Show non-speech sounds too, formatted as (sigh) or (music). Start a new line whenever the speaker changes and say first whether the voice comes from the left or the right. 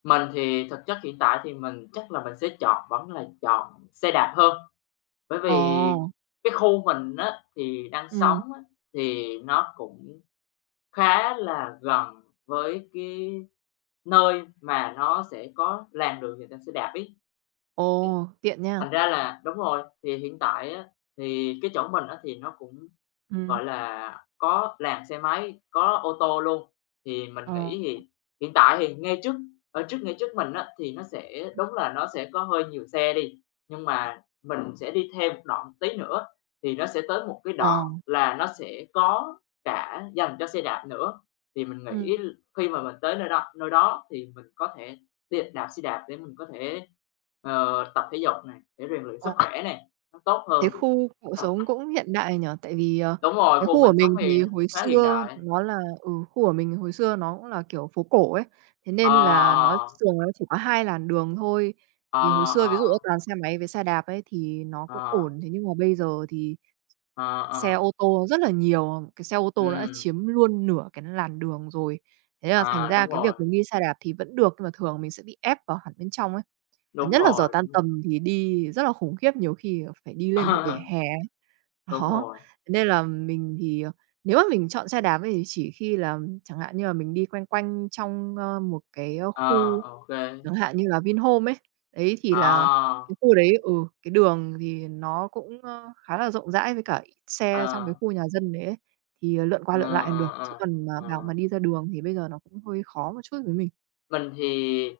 left: Mình thì thực chất hiện tại thì mình chắc là mình sẽ chọn vẫn là chọn xe đạp hơn, bởi vì
right: Ồ.
left: cái khu mình á thì đang sống
right: Ừm.
left: á thì nó cũng khá là gần với cái nơi mà nó sẽ có làn đường dành cho xe đạp ấy. Ấy.
right: Ồ, tiện
left: Thành
right: nha.
left: ra là đúng rồi, thì hiện tại á, thì cái chỗ mình á thì nó cũng,
right: Ừm.
left: gọi là, có làn xe máy, có ô tô luôn, thì mình
right: Ờ.
left: nghĩ thì hiện tại thì ngay trước ở trước ngay trước mình á thì nó sẽ
right: Ừm.
left: đúng là nó sẽ có hơi nhiều xe đi, nhưng mà mình sẽ đi thêm một đoạn tí nữa thì nó sẽ tới một cái đoạn
right: Ờ.
left: là nó sẽ có cả dành cho xe đạp nữa. Thì mình nghĩ
right: Ừm.
left: l khi mà mình tới nơi đo nơi đó thì mình có thể đi đạp xe đạp để mình có thể, ờ, tập thể dục nè, để rèn luyện sức
right: Ồ.
left: khỏe nè, nó tốt
right: Thế
left: hơn.
right: khu cậu sống
left: (unintelligible)
right: cũng hiện đại nhỉ? Tại vì, ờ,
left: Đúng rồi,
right: cái
left: khu
right: khu
left: mình
right: của
left: sống
right: mình
left: thì
right: thì hồi
left: cũng khá hiện
right: xưa
left: đại.
right: nó là ừ, khu của mình hồi xưa nó cũng là kiểu phố cổ ấy, thế
left: Ờ,
right: nên là nó
left: ờ.
right: thường nó chỉ có 2 làn đường thôi.
left: Ờ,
right: Thì hồi xưa, ví dụ
left: ờ.
right: á toàn xe máy với xe đạp ấy thì nó cũng
left: Ờ.
right: ổn, thế nhưng mà bây giờ thì
left: Ờ,
right: xe
left: ờ.
right: ô tô rất là nhiều, ờ, cái xe ô tô đã
left: Ừm.
right: chiếm luôn nửa cái làn đường rồi. Thế là thành
left: À,
right: ra
left: đúng
right: cái
left: rồi.
right: việc mình đi xe đạp thì vẫn được, nhưng mà thường mình sẽ bị ép vào hẳn bên trong ấy, và
left: Đúng
right: nhất là giờ
left: rồi,
right: tan
left: đúng rồi.
right: tầm thì đi rất là khủng khiếp, nhiều khi còn phải đi lên cả vỉa
left: Ờ.
right: hè.
left: Đúng
right: Đó.
left: rồi.
right: Nên là mình thì, ờ, nếu mà mình chọn xe đạp ấy, chỉ khi là chẳng hạn như là mình đi quanh quanh trong, a, một cái, a,
left: Ờ,
right: khu,
left: ô kê.
right: chẳng hạn như là Vinhomes ấy. Đấy, thì là
left: À!
right: cái khu đấy ừ, cái đường thì nó cũng, ơ, khá là rộng rãi với cả ít xe trong cái
left: Ờ.
right: khu nhà dân đấy ấy, thì, ờ, lượn qua
left: Ờ,
right: lượn lại còn
left: ờ,
right: được, chứ
left: ờ.
right: còn mà bảo mà
left: Ờ.
right: đi ra đường thì bây giờ nó cũng hơi khó một chút với mình.
left: Mình thì